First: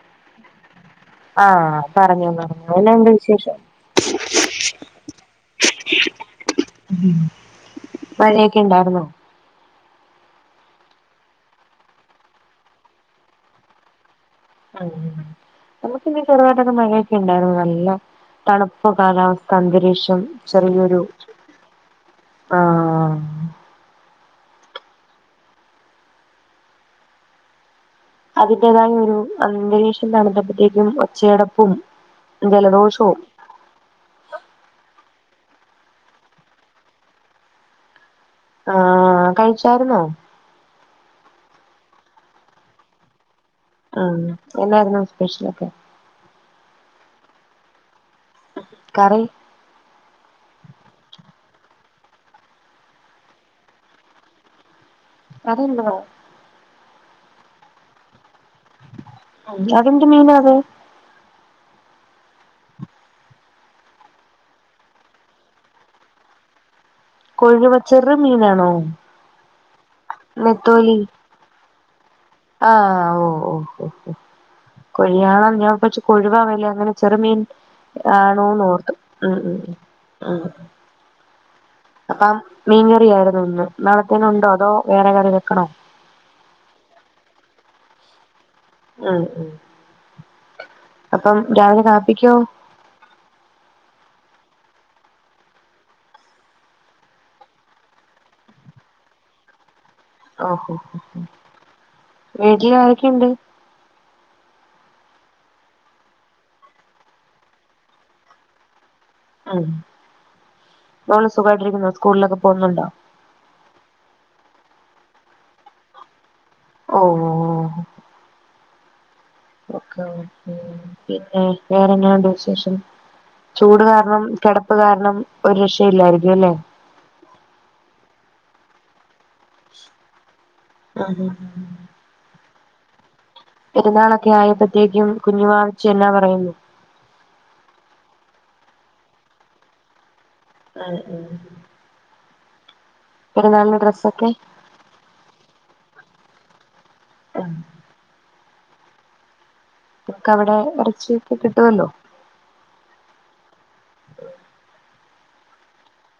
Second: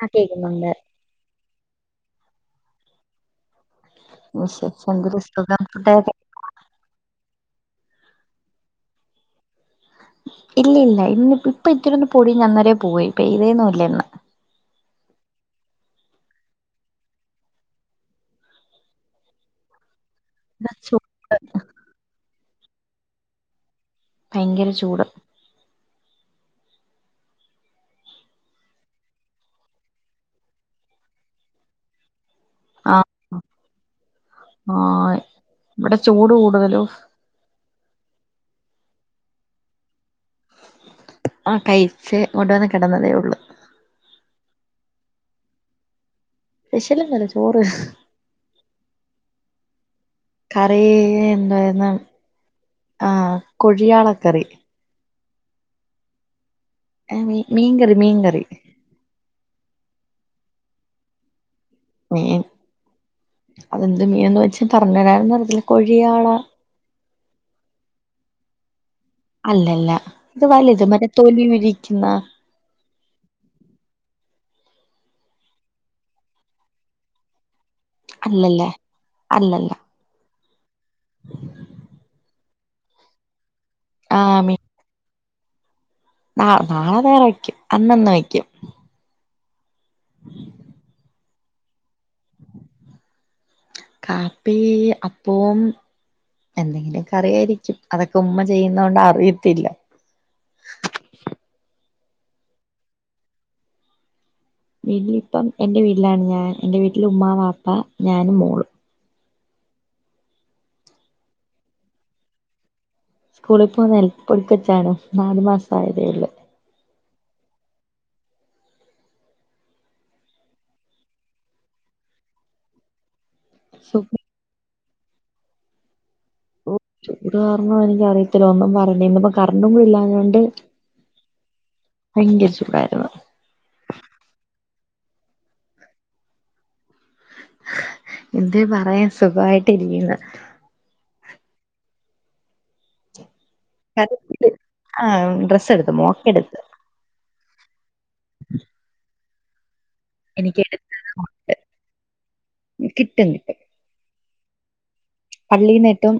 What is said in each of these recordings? ആ കേക്കുന്നുണ്ട് ആഹ് പറഞ്ഞോ പറഞ്ഞോ എന്നാ ഉണ്ട് വിശേഷം [unintelligible] മഴയൊക്കെ ഇണ്ടായിരുന്നോ ഇല്ല ഇല്ല ഇന്ന് ഇപ്പൊ ഇത്രൊന്ന് പൊടിഞ്ഞ് ന്നരേ പോയി പെയ്തേ ഒന്നുമില്ല ഇന്ന് ഉം നമുക്കിന്ന് ചെറുതായിട്ടൊക്കെ മഴയൊക്കെ ഉണ്ടായിരുന്നു നല്ല തണുപ്പ് കാലാവസ്ഥ അന്തരീക്ഷം ഇവിടെ ചൂ ചെറിയൊരു ആ ഭയങ്കര ചൂട് അതിന്റെതായ ഒരു അന്തരീക്ഷം തണുത്തപ്പോഴത്തേക്കും ഒച്ചയടപ്പും ആഹ് ജലദോഷവും ആഹ് ഇവിടെ ചൂട് കൂടുതലു ആഹ് കഴിച്ചായിര്ന്നോ ആ കഴിച്ചേ മുടെന്നെ കെടന്നതേ ഉള്ളു ആഹ് എന്നായിരുന്നു സ്പെഷലൊ ക്കെ സ്പെഷ്യലൊന്നുല്ല ചോറ് കറി കറീ എന്തായിന്ന ആ കുഴിയാളക്കറി അതെന്താ മീ മീൻകറി മീൻകറി അത് എന്ത് മീനാ അത് മീൻ അതെന്ത് മീൻന്ന് വെച്ചാ പറഞ്ഞ് തരാനൊന്നും അറിയത്തില്ല കൊഴിയാളാ കൊഴുവ ച്ചെറ് മീനാണോ അല്ലല്ല ഇത് വലുത് നെത്തോലി മറ്റേ തൊലി ഉരിക്കുന്ന ആഹ് ഓ ഓ ഹൊ ഹൊ കൊഴിയാണ ഞാൻ പച്ച് കൊഴുവാ വല്ലെ ങ്ങനെ ചെറുമീൻ അല്ലല്ല താണൂന്നോർത്തു ഉം അല്ലല്ല ഉം ഉം അപ്പം മീൻകറിയായിരുന്നു ഇന്ന് നാളെത്തേനുണ്ടോ അതോ വേറെ കറി വെ ക്കണോ ന നാളെ വേറെ വയ്ക്കും അന്നന്ന് വയ്ക്കും ഉം ഉം അപ്പം രാവിലെ കാപ്പിക്കോ കാപ്പി അപ്പവും എന്തെങ്കിലു കറിയായിരിക്കും അതൊക്കെ ഉമ്മ ചെയ്യുന്നോണ്ട് അറിയത്തില്ല ഓഹോ വീട്ടില് ആരൊക്കെയിണ്ട് വീട്ട്ല് ഇപ്പം എൻറെ വീട്ടിലാണ് ഞാൻ എൻറെ വീട്ടിൽ ഉമ്മ വാപ്പ ഞാനും മോളും ഉം മോള് സുഖമായിട്ടിരിക്കുന്നോ സ്കൂളിലൊക്കെ പോവുന്നുണ്ടോ സ്കൂളിൽ പോകുന്നെയൽ [unintelligible] പൊടി തെച്ചാണൊ നാലു മാസം ആയതേ ഒള്ളു ഓഓ ഓ ഒക്കെ ഉം പിന്നെ വേറെ [unintelligible] ന്നണ്ട് വിശേഷം ചൂട് കാരണം കെടപ്പ് കാരണം ണം ഒരു രക്ഷയില്ലായിരിക്കും അല്ലേ ഓ ചൂട് കാരണം എനികറിയ ത്തിലൊന്നും പറഞ്ഞ് ഇന്നിപ്പ കറണ്ടും കൂടി ഇല്ലാഞ്ഞോണ്ട് ആഹ് ഹാ വരുണു പെരുന്നാളൊക്കെ ആയപ്പോ ത്ത്യേക്കും കുഞ്ഞുവാവച്ചി എന്നാ പറയുന്നു എന്തേ പറയാൻ സുഖായിട്ട് ഇരിക്ക്ന്നു ആഹ് ഉം [unintelligible] ആ ഡ്രസ്സ് എടുത്ത് മോ എടുത്ത് ആഹ് ഇക്ക അവിടെ എനിക്ക് എറച്ചിയൊക്കെ കിട്ടുവല്ലോ കിട്ടും പള്ളിന്നിട്ടും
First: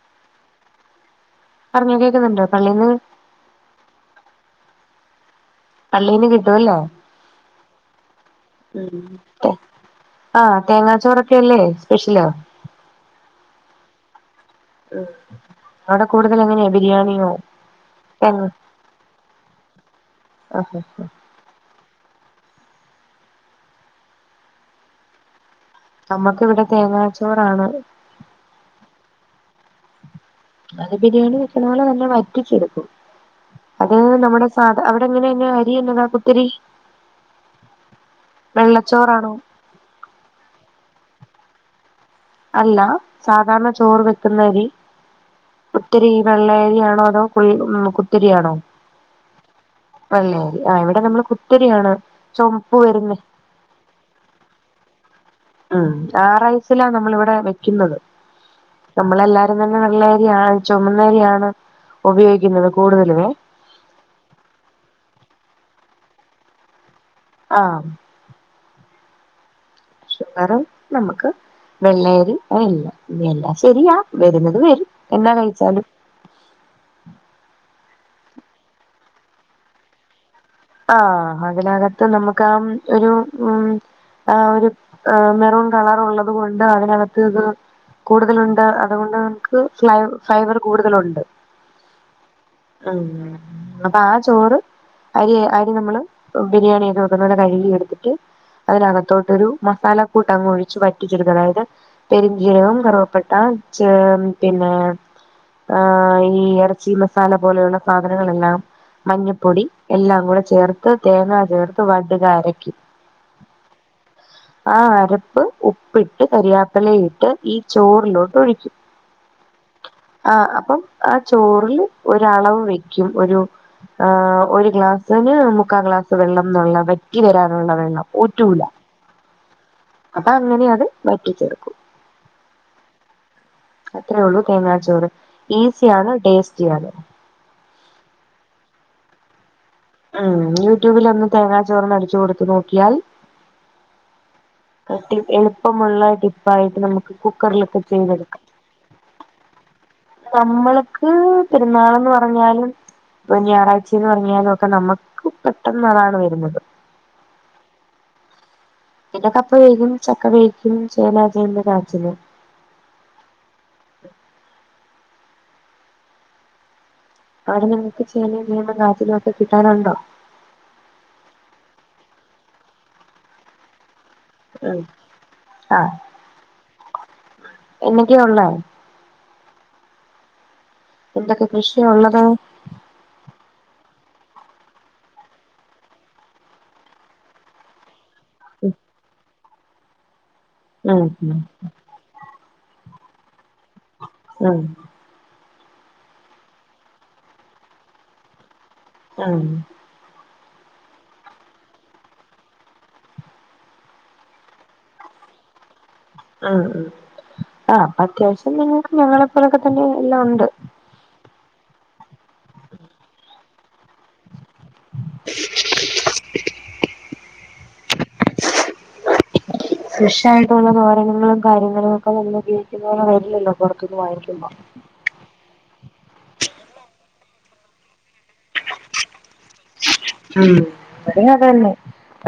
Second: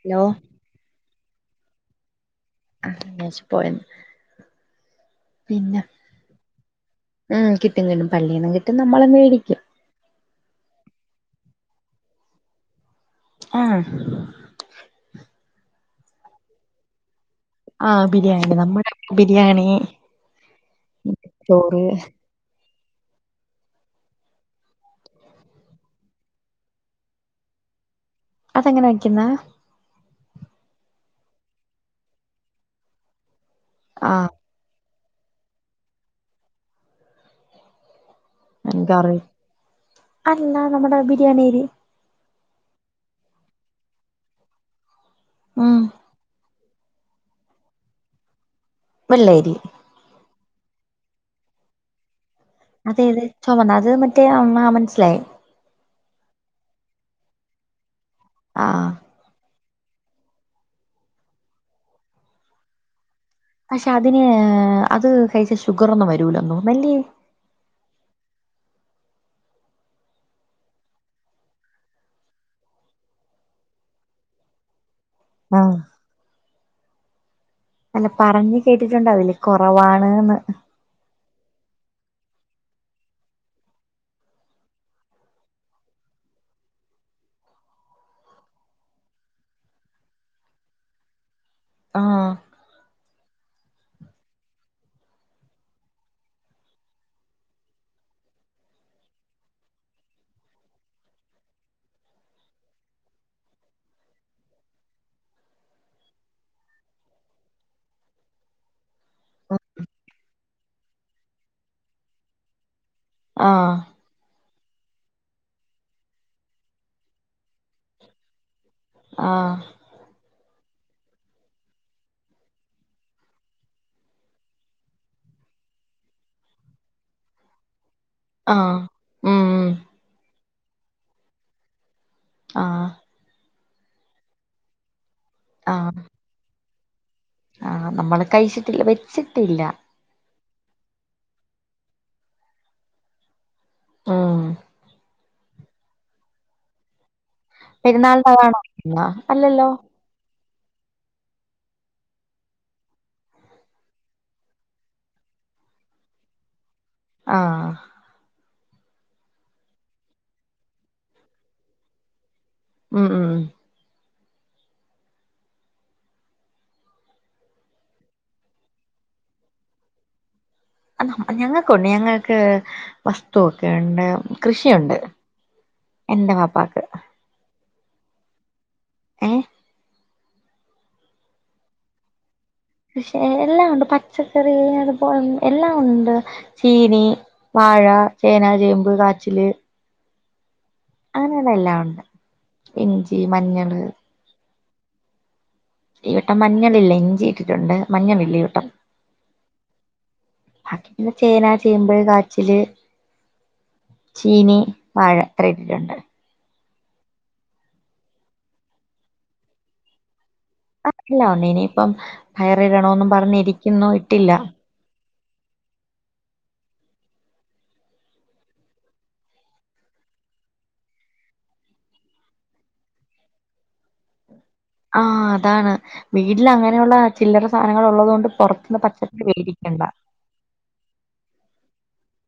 ഹലോ പറഞ്ഞോ കേക്കുന്നുണ്ട് ആ ഞാൻച്ച് പോയന്ന് പിന്നെ പള്ളീന്ന് കിട്ടുവല്ലേ ഉം കിട്ടും കിട്ടും പള്ളീന്നും കിട്ടും നമ്മള് മേടിക്കും ആ തേങ്ങാച്ചോറൊക്കെല്ലേ സ്പെഷ്യലാ ആ ഉം അവിടെ കൂടുതൽ എങ്ങനെയാ ബിരിയാണിയോ ആ തേങ്ങ ബിരിയാണി നമ്മുടെ ബിരിയാണി ആഹാ ചോറ് നമക്ക് ഇവിടെ തേങ്ങാച്ചോറാണ് അതെങ്ങനെ വക്കുന്ന അത് ബിരിയാണി വെക്കുന്ന പോലെ തന്നെ വറ്റിച്ചെടുക്കും അത് ആഹ് നമ്മുടെ സാധ അ എങ്ങനെെ അരിയന്നതാ കുത്തിരി എ കറി വെള്ളച്ചോറാണോ അല്ല നമ്മടെ ബി ണരി അല്ല സാധാരണ ചോറ് വെക്കുന്നരി ഉം ഒത്തിരി വെള്ളയ കുരിയാണോ അതോ കു ഉം കുത്തിരിയാണോ വെള്ളേരി ല്ലരി ആ് ഇവിടെ നമ്മള് കുത്തരിയാണ് അതെ അതെ ചുമന്ന അത് മറ്റേ ആ മനസ്സിലായി ഉം ആറൈസിലാ നമ്മൾ ഇവിടെ വെക്കുന്നത് ആഹ് നമ്മളെല്ലാ അ തന്നെ വെള്ളരിയാണ് ചുമന്നരിയാണ് ഉപയോഗിക്കുന്നത് കൂടുതലേ ഉം പക്ഷെ അതിന് അത് കഴിച്ച ഷുഗർന്നും വരൂലന്നു തോന്നു അല്ലേ ആ ഷുഗറും നമുക്ക് വെള്ളയരി അല്ല ഇല്ല ശരിയാ വരുന്നത് വരും എന്നന്താ ആഹ് കഴിച്ചാലും അല്ല പറഞ് കേട്ടിട്ടുണ്ട് അതില് കുറവാണ്ന്ന് ആ അതിനകത്ത് നമുക്ക് ആ ഒരു ഉം ആ ഒരു മെറൂൺ കളർ ഉള്ളത് കൊൊണ്ട് അതിനകത്ത് ഇത് കൂടുതലുണ്ട് അതുകൊണ്ട് നമുക്ക് ഫ്ലൈ ഫൈബർ കൂടുതലുണ്ട് ആ ഉം അപ്പൊ ആ ചോറ് പരി കാര്യം നമ്മള് ബിരിയാണി ചെയത് വെക്കുന്നലെ കഴുകി എടുത്തിട്ട് അതിനകത്തോട്ടോരു മസാല കൂട്ട് അങ്ങങ് ഒഴിു പറ്റിച്ചെടുത്ത് അതായത് പെരിഞ്ചീരകവും കറുവപ്പട്ട പിന്നെ ഈ ഇറച്ചി മസാല പോലെയുള്ള സാധനങ്ങളെല്ലാം മഞ്ഞപ്പൊടി എല്ലാം കൂടെ ചേർത്ത് തേങ്ങാ ചേർത്ത് വട്ടുക അരക്കി ആ ആ അരപ്പ് ഉപ്പിട്ട് കരിയാപ്പല ഇട്ട് ഈ ചോറിലോട്ട് ഒഴിക്കും ആഹ് ആ അപ്പം ആ ചോറില് ഒരളവ് വെക്കും ഒരു ആ ഒരു ഗ്ലാസ് അതിന് മുക്കാം ഗ്ലാസ് വെള്ളം എന്നുള്ള വെറ്റി തരാനുള്ള വെള്ളം ഒറ്റൂല ആഹ് ഉം ഉം അപ്പൊ അങ്ങനെ അത് വറ്റിച്ചേർക്കും ആഹ് അത്രേ ഒള്ളു തേങ്ങാച്ചോറ് ആഹ് ഈസിയാണ് ടേസ്റ്റ് അതെ ആഹ് നമ്മള് കഴിച്ചിട്ടില്ല വെച്ചിട്ടില്ല ഉം യൂട്യൂബില് ഒന്ന് തേങ്ങാ ചോറ് ന്ന്‌ അടിച്ച് കൊടുത്തു നോക്കിയാൽ ഉം കട്ടി എളുപ്പമുള്ള ടിപ്പായിട്ട് നമുക്ക് കുക്കറിലൊക്കെ ചെയ്തെടുക്കാം പെരുന്നാളിനതാണോ അല്ലല്ലോ ക്ക് പെരുന്നാള് ന്ന്‌ പറഞ്ഞാലും ഒരു ഞായറാഴ്ച്ചാന്നു പറഞ്ഞാലും ക്കെ നമുക്ക് പെട്ടെന്ന് അതാണ് വരുന്നത് ആഹ് പിന്നെ കപ്പ വേവിക്കും ചക്ക വേവിക്കും ചേന, ചേമ്പ്, കാച്ചില് ഉം ഉംഉം അവിടെ നിങ്ങക്ക് ചേനയും, ചേമ്പും കാച്ചിലും ഒക്കെ കിട്ടാനുണ്ടോ അ ഞങ്ങൾക്കുണ്ട് ഞങ്ങൾക്ക് വസ്തു ഒക്കെയുണ്ട് ഉം കൃഷിയുണ്ട് ആ എന്റെ ബാപ്പാക്ക് എന്തൊക്കെയാ ഉള്ളെ ഏ എന്തൊക്കെ കൃഷിയാ ഉള്ളത് കൃഷി എല്ലാം ഉണ്ട് പച്ചക്കറി അതുപോലെ എല്ലാം ഉണ്ട് ചീനി, വാഴ ചേന, ഉം ചേമ്പ്, കാച്ചില് ഉം അങ്ങനെയുള്ള എല്ലാം ഉണ്ട് ഇഞ്ചി മഞ്ഞള് ഉം ഈ വട്ടം മഞ്ഞളില്ല ഇഞ്ചി ഇട്ടിട്ടുണ്ട് മഞ്ഞളില്ല ഈവട്ടം ഉം ബാക്കി പിന്നെ ചേന, ചേമ്പ്, കാച്ചില്, ചീനി, വാഴ ഇത്രയും ഇട്ടിട്ടുണ്ട് ആഹ് ആ ആ അത്യാവശ്യം നിങ്ങൾക്ക് ഞങ്ങളെപ്പോലൊക്കെ തന്നെ എല്ലാം ഉണ്ട് അതല്ല ഇനിയിപ്പം പയറിടണോന്നും പറഞ് ഇരിക്കുന്നു ഇട്ടില്ല [unintelligible] ഫ്രഷ് ആയിട്ടുള്ള സാധനങ്ങളും കാര്യങ്ങളും ഒക്കെ നമ്മള് ഉപയോഗിക്കുന്ന പോലെ വരില്ലല്ലോ പൊറത്തുന്ന് വാങ്ങിക്കുമ്പം ആഹ് അതാണ് വീട്ടിൽ അങ്ങനെയുള്ള ചില്ലറ സാധനങ്ങൾ ഉള്ളത് കൊണ്ട് പൊറത്തുനിന്ന് പച്ചക്കറി വേടിക്കണ്ട ഉം അതെ അത് തന്നെ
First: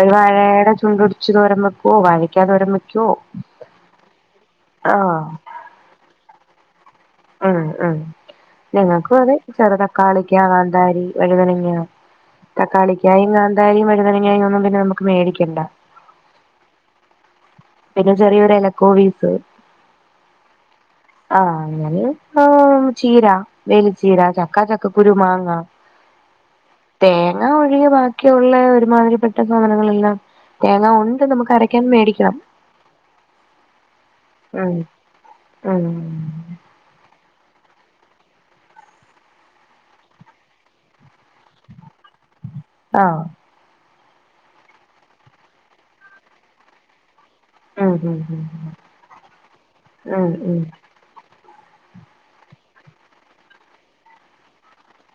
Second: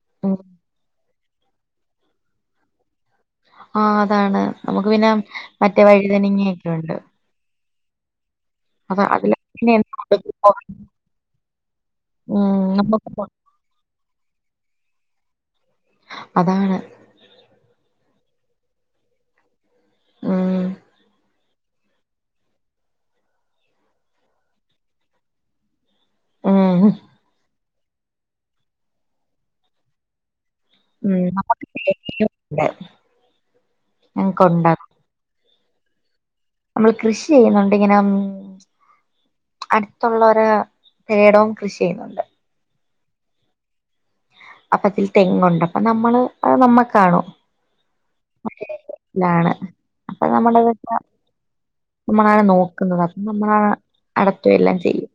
ഒരു ഉം വഴയുടെ ചുണ്ട് ഒടിച് ച്ച് തോരൻ വക്കുവോ വാഴയ്ക്ക തോരൻ വയ്ക്കുവോ ആ അതാണ് നമുക്ക് പിന്നെ മറ്റേ വഴിതനങ്ങയും ക്കെയുണ്ട് ഉം ഉം ഞങ്ങൾക്കും അതെ അതില് പിന്നെ ചെറു എന്ത് തക്കാളിക്കാ, കൊടുക്കുമ്പോ കാന്താരി, വഴുതനങ്ങ ഉം നമുക്ക് തക്കാളിക്കായും കൊ- കാന്താരിയും വഴുതനങ്ങായും ഒന്നും പിന്നെ നമുക്ക് ക്ക്‌ മേടിക്കണ്ട അതാണ് പിന്നെ ചെറിയൊരു എല ക്കോവീസ് ആഹ് ആഹ് ഞല് ആ ചീര വേലിച്ചീര ചക്കാ ചക്ക കുരു മാങ്ങ ഉം [unintelligible] ബാക്കിയുള്ള ഒരുമാതിരിപ്പെട്ട സാനങ്ങളെല്ലാം തേങ്ങ ഉണ്ട് നമുക്ക് അരക്കാൻ മേടിക്കണം ങ്ങക്ക് ഉം ഉണ്ടാക്കും ഉം നമ്മൾ കൃഷി യ്യുന്നുണ്ട് ഇങ്ങനം അടുത്തുള്ളരു രയിടവും കൃഷി യ്യുന്നുണ്ട് ആഹ് അപ്പൊ തിൽ തെങ്ങുണ്ട് അപ്പൊ നമ്മള് അത് നമ്മ കാണും ഉം ഉ ഉ ഉം ഉ മ്മളാണ് നോക്കുന്നത് അപ്പ നമ്മളാ അടത്തുവ എല്ലാം ചെയ്യും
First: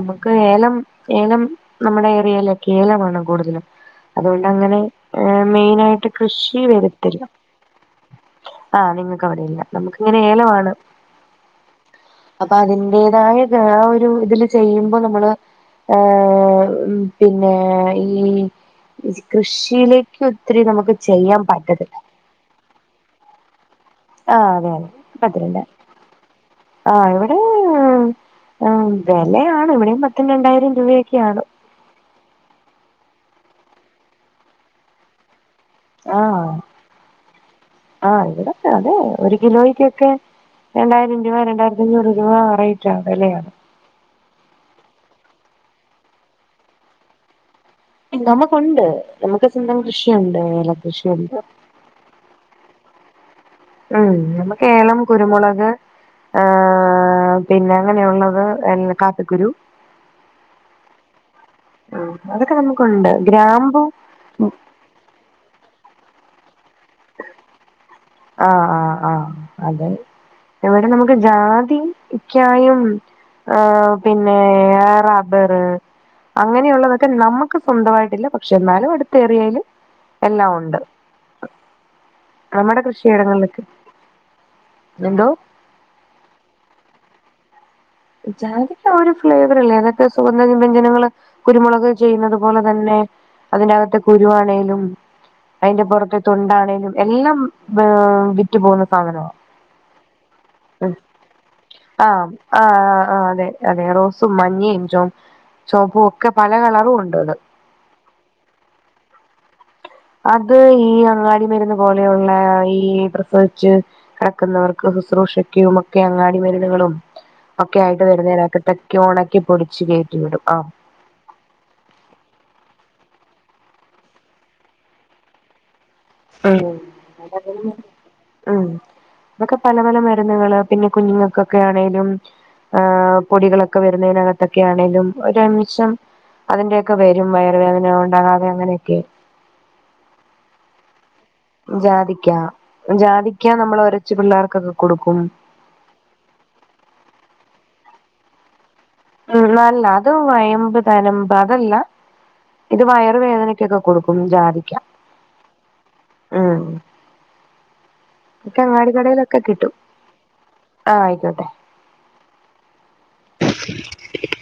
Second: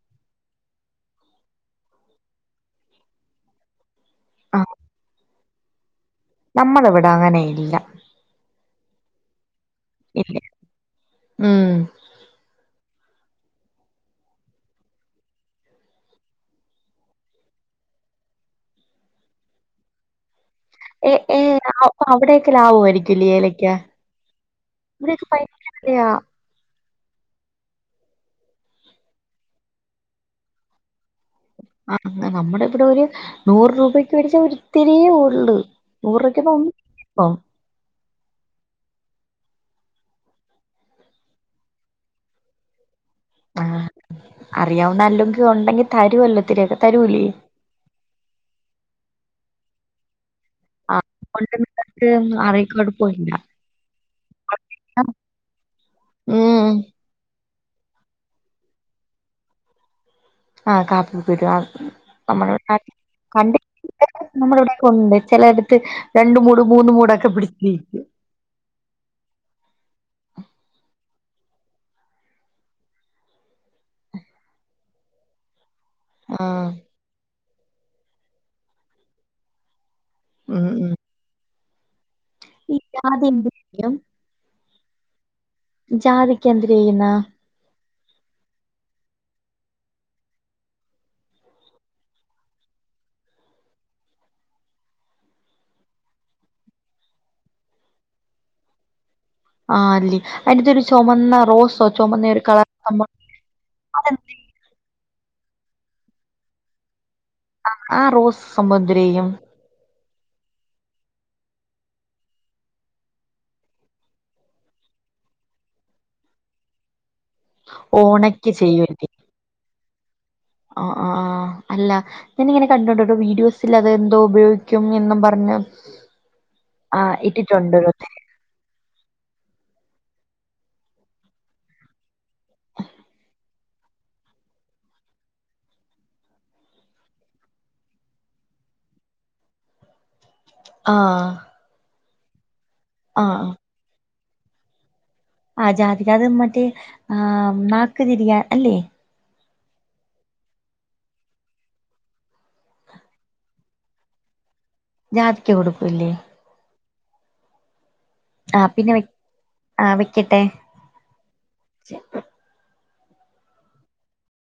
ഉമുക്ക് ഏലം ഏലം നമ്മുടെ ഏറിയയിലൊകെ ഏലമാണ് കൂടുതലും അതുകൊണ്ട് ആ അങ്ങനെ എ മെയിനായിട്ട് കൃഷി നമ്മളിവിടെ വരത്തില്ല അങ്ങനെയില്ല ആ നിങ്ങക്കവിടെയില്ല നമുക്ക് ഇങ്ങനെ ഏല വാണ് ഉം പ്പ അതിന്റെതായ ഗാ ഒരു ഇതില് ചെയ്യുമ്പോ നമ്മള് ഏ പിന്നെ ഈ കൃഷിയിലേക്ക് ഒത്തിരി നമുക്ക് എ ഏ ചെയ്യാൻ അ പറ്റത്തില്ല അവിടെക്കെ ലാവുമായിരിക്കുലെ ഏല ക്യാ ആഹ് അതെൻ അത് പിന്നെ ആ് ഇവിടെ എമ് വെലയാണ് ഇവിടെയും പത്തും രണ്ടായിരം രൂപയൊ ആ നമ്മുടെ ഇവിടെ ഒരു നൂറ് രൂപക്ക് മേടിച്ച ഒരി ഇത്തിരിയേ ഉള്ളു നൂറൊകെ ആഹ് പോം പോ ആഹ് ഇവിടൊക്കെ അതെ ഒരു കിലോയ്ക്കൊക്കെ രണ്ടായിരം രൂപ രണ്ടായിരത്തി അഞ്ഞൂറ് രൂപ അയി [unintelligible] ആ അറിയാവുന്ന അല്ലുങ്കി ഉണ്ടെങ്കി തരുവല്ലോ ഇതിരിയൊക്കെ തരൂലേ നമുക്കുണ്ട് നമുക്ക് സ്വന്തം കൃഷിയുണ്ട് ആ ഏലകൃഷിയുണ്ട് [unintelligible] അറി [unintelligible] ഉം നമ്മക്ക് ഏലം കുരുമുളക് ആ ഉം പിന്നെ അങ്ങനെയുള്ളത് എ കാപ്പിക്കുരു ആഹ് കാപ്പ പ്പിക്കുരു ഉം അതൊക്കെ നമ്മള നമുക്കുണ്ട് കണ്ടി ഗ്രാമ്പു നമ്മള ഇവിടെ ഉണ്ട് ചിലടുത്ത് രണ്ട് മൂട് മൂന്ന് മൂടൊക്കെ [unintelligible] ആഹ് ആഹ് ആഹ് അതെ ഇവിടെ നമുക്ക് ജാതിക്കായും പിന്നെ റബ്ബറ് ആഹ് അങ്ങനെയുള്ളതൊക്കെ നമുക്ക് സ്വന്തമായിട്ടില്ല പക്ഷെ എന്നാലും അടുത്ത ഏരിയയില് എല്ലാം ഉം ഉണ്ട് ഉം നമ്മുടെ കൃഷ അതെന്ത് ചെയ്യും എന്തോ ജാതിക്ക് എന്തെ ചെയ്യുന്ന ജാതിക്കാ ഒരു ഫ്ലേവർ അല്ലേ ഏതൊക്കെ സുഗന്ധ വ്യഞ്ജനങ്ങള് കുരുമുളക് ചെയ്യുന്നത് പോലെ തന്നെ അതിന്റെകത്തെ കുരുവാണെലും അതിന്റെ പുറത്തെ തൊണ്ട ആണെങ്കലും എല്ലാം ഏർ വിറ്റു പോകുന്ന സാധന ആ അല്ലേ അതിന്ത്ത ഒരു ചുമന്ന റോസോ ചുമന്ന ഒരു കളർ ആ സംഭവം ആ അതെ അതെ റോസും അതെന്ത് മഞ്ഞയും ചോ ചോപ്പും ഒക്കെ പല കളറും ഉണ്ട് അത് ആ ആ റോസ് സമുദ്രയും അത് ഈ അങ്ങാടി മരുന്ന് പോലെയുള്ള ഈ പ്രസവിച്ച് കിടക്കുന്നവർക്ക് ശുശ്രൂഷയ്ക്കു ഒക്കെ അങ്ങാടി മരുന്നുകളും ഒക്കെ ആയിട്ട് ഓണക്ക ചെയ്യ വരുന്നതിനകത്തൊക്കെ [unintelligible] ഉണക്കി പൊടിച്ച് കയറ്റി വിടും ആഹ് ആ ആ അല്ല ഞാനിങ്ങനെ കണ്ടണ്ടട്ടോ വീഡിയോസ് വിഡിയോസ് അതെന്തോ ഉപയോഗിക്കും എന്നും പറഞ്ഞ് ഉം ആഹ് ഇട്ടിട്ടുണ്ട് ഓരോരുത്തര്. ഉം അതൊക്കെ പല പല മ മാറുന്നകളെ പിന്നെ കുഞ്ഞുങ്ങൾക്കൊക്കെ ആണെലും പൊടികളൊക്കെ വരുന്നതിനകത്തൊക്കെ ആണെലും ഒരുമിഷം അതിന്റെൊക്കെ വരും വയർ വേദന ഉണ്ടാകാതെ അങ്ങനെയൊക്കെ ആ ജാതിക്ക ജാതിക്കാ നമ്മളോഒരു കൊച്ചു പിള്ളേർക്ക കൊടു ആ ജാതി അത് മറ്റേ ആ ന തിരിയാ അല്ലേ ഉം നല്ല അത് വയമ്പ് തനമ്പ് അതല്ല ഇത് വയറുവേദനക്കൊക്കെ കൊടുക്കും ജാതി ജാതിക്ക കൊടുക്കല്ലേ പിന്നെ ഒക്കെങ്ങാടിക്കടയിലൊക്കെ കിട്ടും ആ വെക്കട്ടെ ആ ആയിക്കോട്ടെ [inaudible]